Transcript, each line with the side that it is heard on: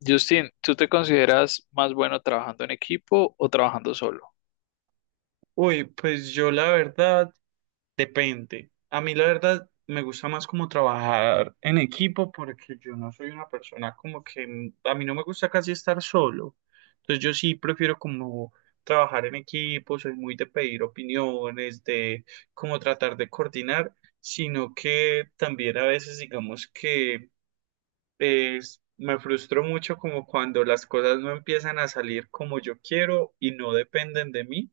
left: Justin, ¿tú te consideras más bueno trabajando en equipo o trabajando solo?
right: Uy, pues yo la verdad, depende. A mí la verdad me gusta más como trabajar en equipo porque yo no soy una persona como que a mí no me gusta casi estar solo. Entonces yo sí prefiero como trabajar en equipo, soy muy de pedir opiniones, de como tratar de coordinar, sino que también a veces digamos que me frustro mucho como cuando las cosas no empiezan a salir como yo quiero y no dependen de mí,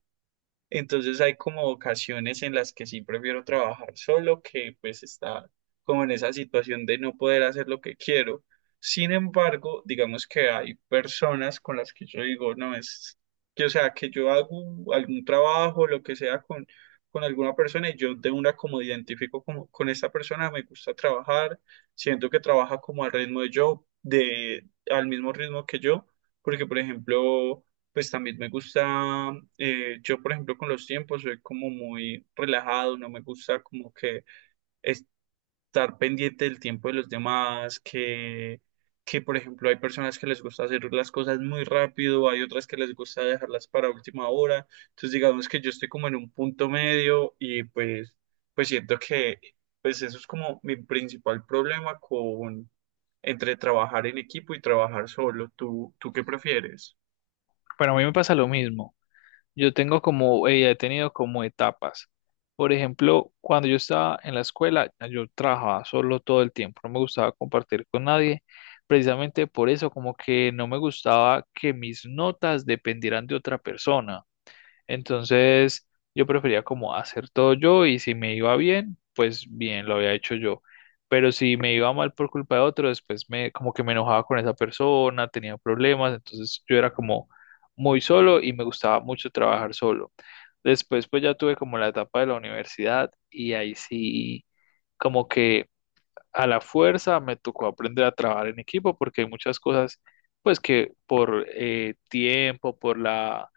right: entonces hay como ocasiones en las que sí prefiero trabajar solo que pues está como en esa situación de no poder hacer lo que quiero. Sin embargo, digamos que hay personas con las que yo digo, no es que, o sea, que yo hago algún trabajo, lo que sea con alguna persona y yo de una como identifico como con esta persona, me gusta trabajar, siento que trabaja como al ritmo de yo, al mismo ritmo que yo, porque por ejemplo pues también me gusta, yo por ejemplo con los tiempos soy como muy relajado, no me gusta como que estar pendiente del tiempo de los demás, que por ejemplo hay personas que les gusta hacer las cosas muy rápido, hay otras que les gusta dejarlas para última hora, entonces digamos que yo estoy como en un punto medio y pues siento que pues eso es como mi principal problema con entre trabajar en equipo y trabajar solo. ¿Tú qué prefieres?
left: Bueno, a mí me pasa lo mismo. Yo tengo como, he tenido como etapas. Por ejemplo, cuando yo estaba en la escuela, yo trabajaba solo todo el tiempo, no me gustaba compartir con nadie. Precisamente por eso, como que no me gustaba que mis notas dependieran de otra persona. Entonces, yo prefería como hacer todo yo y si me iba bien, pues bien, lo había hecho yo. Pero si me iba mal por culpa de otro, después me como que me enojaba con esa persona, tenía problemas, entonces yo era como muy solo y me gustaba mucho trabajar solo. Después pues ya tuve como la etapa de la universidad y ahí sí como que a la fuerza me tocó aprender a trabajar en equipo porque hay muchas cosas, pues que por tiempo, por la,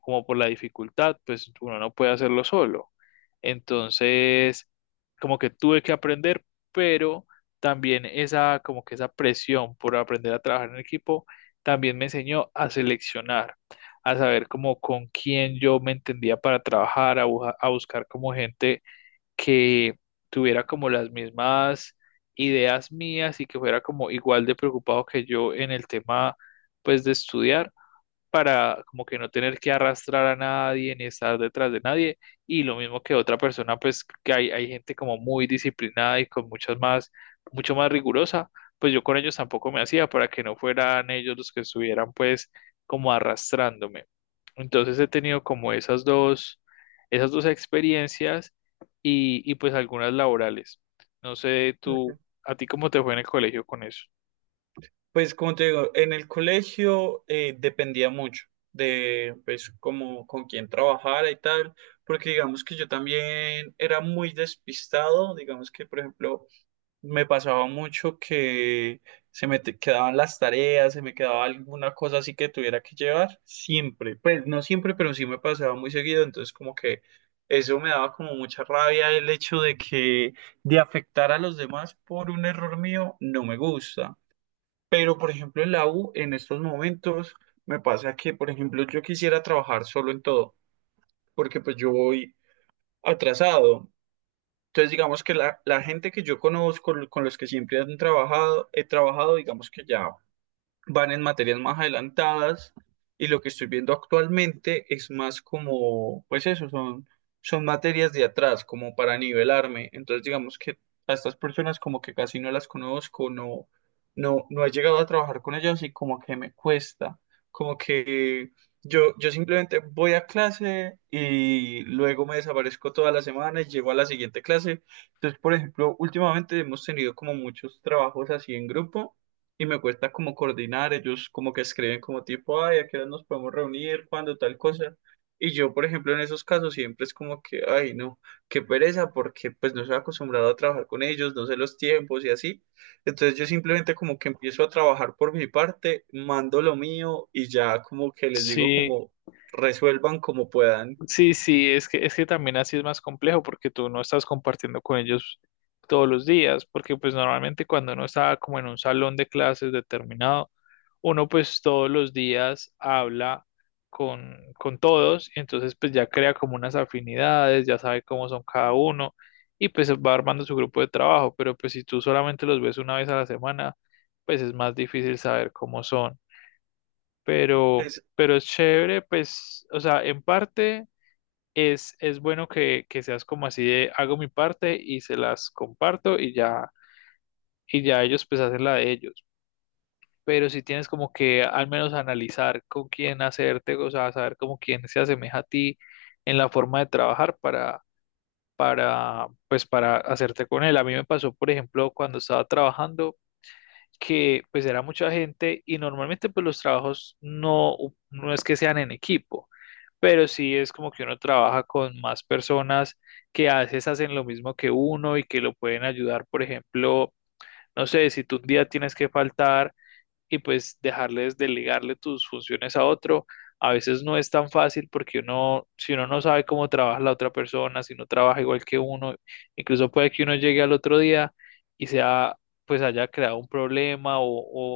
left: como por la dificultad, pues uno no puede hacerlo solo. Entonces, como que tuve que aprender, pero también esa, como que esa presión por aprender a trabajar en equipo, también me enseñó a seleccionar, a saber como con quién yo me entendía para trabajar, a, a buscar como gente que tuviera como las mismas ideas mías y que fuera como igual de preocupado que yo en el tema pues de estudiar para como que no tener que arrastrar a nadie ni estar detrás de nadie. Y lo mismo que otra persona, pues que hay gente como muy disciplinada y con muchas más, mucho más rigurosa, pues yo con ellos tampoco me hacía para que no fueran ellos los que estuvieran pues como arrastrándome. Entonces he tenido como esas dos experiencias y pues algunas laborales. No sé, tú, ¿a ti cómo te fue en el colegio con eso?
right: Pues como te digo, en el colegio dependía mucho de pues como con quién trabajara y tal, porque digamos que yo también era muy despistado, digamos que por ejemplo me pasaba mucho que se me quedaban las tareas, se me quedaba alguna cosa así que tuviera que llevar, siempre, pues no siempre, pero sí me pasaba muy seguido, entonces como que eso me daba como mucha rabia el hecho de que de afectar a los demás por un error mío no me gusta. Pero, por ejemplo, en la U, en estos momentos, me pasa que, por ejemplo, yo quisiera trabajar solo en todo, porque pues yo voy atrasado. Entonces, digamos que la gente que yo conozco, con los que siempre he trabajado, digamos que ya van en materias más adelantadas y lo que estoy viendo actualmente es más como, pues eso, son materias de atrás, como para nivelarme. Entonces, digamos que a estas personas como que casi no las conozco, no, no, no he llegado a trabajar con ellas y como que me cuesta, como que yo simplemente voy a clase y luego me desaparezco toda la semana y llego a la siguiente clase. Entonces, por ejemplo, últimamente hemos tenido como muchos trabajos así en grupo y me cuesta como coordinar, ellos como que escriben como tipo, ay, ¿a qué hora nos podemos reunir? ¿Cuándo? Tal cosa. Y yo, por ejemplo, en esos casos siempre es como que, ay, no, qué pereza, porque pues no estoy acostumbrado a trabajar con ellos, no sé los tiempos y así. Entonces yo simplemente como que empiezo a trabajar por mi parte, mando lo mío y ya como que les digo
left: Sí.
right: como resuelvan como puedan.
left: Sí, es que también así es más complejo porque tú no estás compartiendo con ellos todos los días, porque pues normalmente cuando uno está como en un salón de clases determinado, uno pues todos los días habla con todos, y entonces pues ya crea como unas afinidades, ya sabe cómo son cada uno y pues va armando su grupo de trabajo, pero pues si tú solamente los ves una vez a la semana, pues es más difícil saber cómo son,
right: Es,
left: pero es chévere, pues, o sea, en parte es bueno que seas como así de hago mi parte y se las comparto y ya ellos pues hacen la de ellos. Pero si tienes como que al menos analizar con quién hacerte, o sea, saber como quién se asemeja a ti en la forma de trabajar para, pues para hacerte con él. A mí me pasó, por ejemplo, cuando estaba trabajando que pues era mucha gente y normalmente pues los trabajos no, no es que sean en equipo, pero sí es como que uno trabaja con más personas que a veces hacen lo mismo que uno y que lo pueden ayudar, por ejemplo, no sé, si tú un día tienes que faltar y pues dejarles, delegarle tus funciones a otro. A veces no es tan fácil porque uno, si uno no sabe cómo trabaja la otra persona, si no trabaja igual que uno, incluso puede que uno llegue al otro día y sea, pues haya creado un problema o,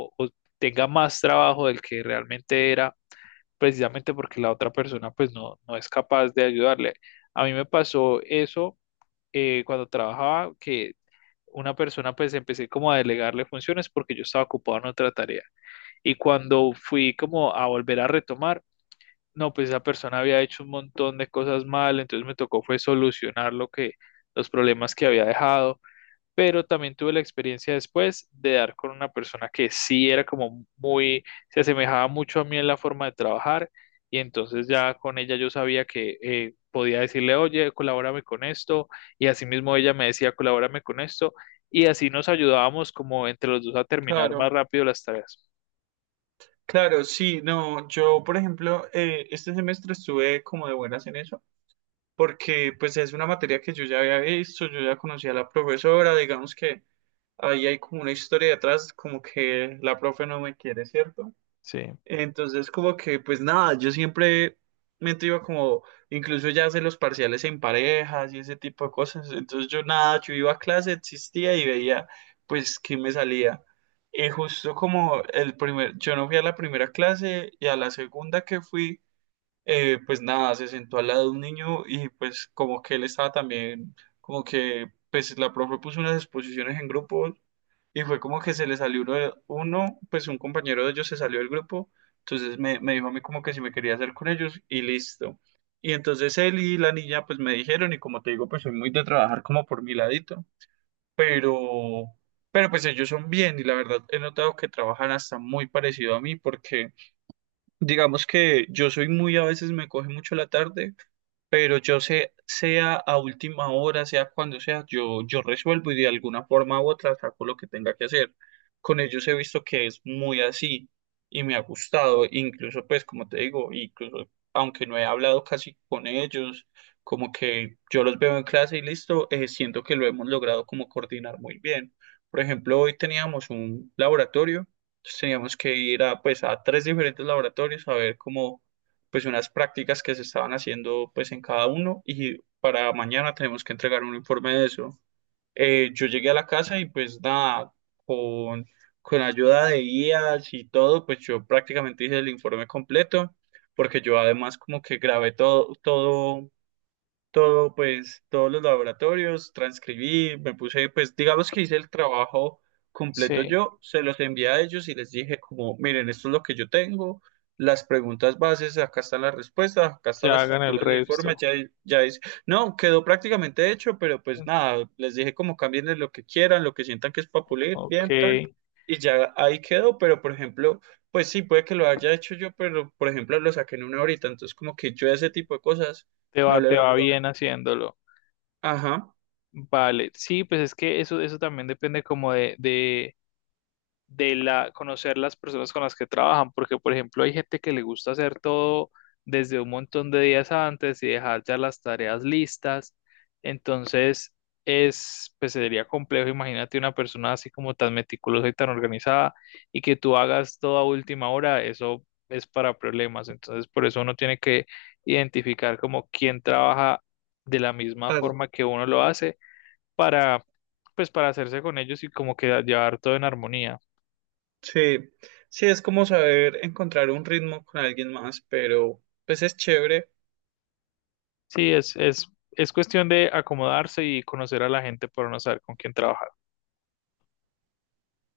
left: o, o tenga más trabajo del que realmente era, precisamente porque la otra persona pues no, no es capaz de ayudarle. A mí me pasó eso cuando trabajaba, que una persona pues empecé como a delegarle funciones porque yo estaba ocupado en otra tarea. Y cuando fui como a volver a retomar, no, pues esa persona había hecho un montón de cosas mal, entonces me tocó fue solucionar lo que, los problemas que había dejado, pero también tuve la experiencia después de dar con una persona que sí era como muy, se asemejaba mucho a mí en la forma de trabajar, y entonces ya con ella yo sabía que podía decirle, oye, colabórame con esto, y asimismo ella me decía, colabórame con esto, y así nos ayudábamos como entre los dos a terminar más
right: claro,
left: rápido las tareas.
right: claro, sí, no, yo, por ejemplo, este semestre estuve como de buenas en eso porque pues es una materia que yo ya había visto, yo ya conocía a la profesora, digamos que ahí hay como una historia detrás, como que la profe no me quiere, ¿cierto?
left: Sí.
right: Entonces como que pues nada, yo siempre me iba como, incluso ya hacer los parciales en parejas y ese tipo de cosas, entonces yo nada, yo iba a clase, existía y veía pues qué me salía. Y justo como yo no fui a la primera clase y a la segunda que fui, pues nada, se sentó al lado de un niño y pues como que él estaba también, como que pues la profe puso unas exposiciones en grupos y fue como que se le salió uno, uno, pues un compañero de ellos se salió del grupo, entonces me dijo a mí como que si me quería hacer con ellos y listo. Y entonces él y la niña pues me dijeron y como te digo pues soy muy de trabajar como por mi ladito, pero. Pero pues ellos son bien y la verdad he notado que trabajan hasta muy parecido a mí porque digamos que yo soy muy, a veces me coge mucho la tarde pero yo sé, sea a última hora, sea cuando sea, yo resuelvo y de alguna forma u otra saco lo que tenga que hacer. Con ellos he visto que es muy así y me ha gustado, incluso pues como te digo, incluso aunque no he hablado casi con ellos, como que yo los veo en clase y listo, siento que lo hemos logrado como coordinar muy bien. Por ejemplo, hoy teníamos un laboratorio, entonces teníamos que ir a pues a tres diferentes laboratorios a ver cómo pues unas prácticas que se estaban haciendo pues en cada uno y para mañana tenemos que entregar un informe de eso. Yo llegué a la casa y pues nada, con, con ayuda de guías y todo, pues yo prácticamente hice el informe completo porque yo además como que grabé todo, todo todo, pues, todos los laboratorios, transcribí, me puse, pues, digamos que hice el trabajo completo
left: Sí,
right: yo, se los envié a ellos y les dije como, miren, esto es lo que yo tengo, las preguntas bases, acá están las respuestas, acá está
left: ya
right: la
left: hagan el
right: estructura del informe,
left: resto.
right: ya, ya es, no, quedó prácticamente hecho, pero pues nada, les dije como cambien lo que quieran, lo que sientan que es para pulir,
left: Ok,
right: bien, tal,
left: te
right: y ya ahí quedó, pero por ejemplo. Pues sí, puede que lo haya hecho yo, pero por ejemplo lo saqué en una horita, entonces como que yo ese tipo de cosas no
left: va,
right: le
left: te
right: veo.
left: va bien haciéndolo.
right: Ajá,
left: Vale, sí, pues es que eso también depende como de la, conocer las personas con las que trabajan, porque por ejemplo hay gente que le gusta hacer todo desde un montón de días antes y dejar ya las tareas listas, entonces es, pues sería complejo, imagínate una persona así como tan meticulosa y tan organizada y que tú hagas todo a última hora, eso es para problemas, entonces por eso uno tiene que identificar como quién trabaja de la misma
right: par-
left: forma que uno lo hace para, pues para hacerse con ellos y como que llevar todo en armonía.
right: sí, sí es como saber encontrar un ritmo con alguien más, pero pues es chévere
left: Sí, es cuestión de acomodarse y conocer a la gente para no saber con quién trabajar.